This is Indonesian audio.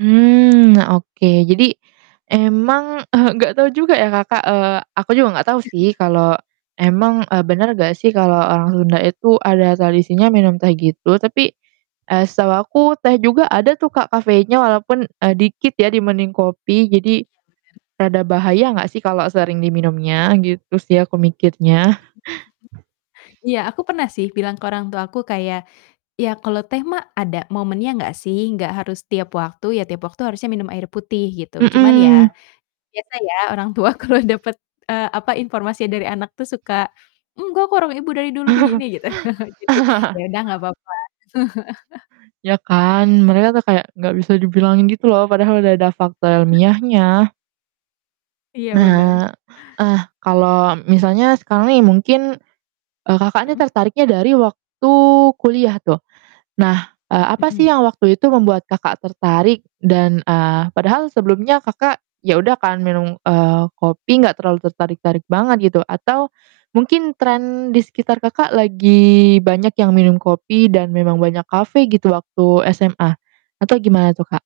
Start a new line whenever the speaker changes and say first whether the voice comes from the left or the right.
right: Mmm, nah oke, jadi emang, eee, gak tau juga ya Kakak eee, aku juga gak tau sih kalo emang, eee, bener gak sih kalo orang Sunda itu ada tradisinya minum teh gitu, tapi, eee, setahu aku teh juga ada tuh Kak kafeinnya walaupun, eee, dikit ya dibanding kopi. Jadi
left: [unintelligible]
right: rada bahaya gak sih kalau sering diminumnya? Gitu sih aku mikirnya.
left: Iya aku pernah sih bilang ke orang tuaku kayak, "Ya kalau teh mah ada momennya nggak sih? Nggak harus tiap waktu, ya tiap waktu harusnya minum air putih." Gitu. Cuman ya,
right: Mhm.
left: biasa ya orang tua kalau dapet, eee, apa, informasinya dari anak tuh suka, "Enggak kok, orang ibu dari dulu begini." Gitu. Jadi ya udah gak papa.
right: Ya kan? Mereka tuh kayak gak bisa dibilangin gitu loh padahal udah ada fakta
left: Mmm.
right: ilmiahnya.
left: Iya bener
right: Nah ah kalau misalnya sekarang nih mungkin, eee, Kakak ini
left: Mhm.
right: tertariknya dari waktu kuliah tuh. Nah, eee, apa sih
left: Mhm.
right: yang waktu itu membuat Kakak tertarik? Dan, eee, padahal sebelumnya Kakak ya udah kan minum, eee, kopi gak terlalu tertarik-tarik banget gitu, atau mungkin trend di sekitar Kakak lagi banyak yang minum kopi dan memang banyak kafe gitu waktu SMA, atau gimana tuh, Kak?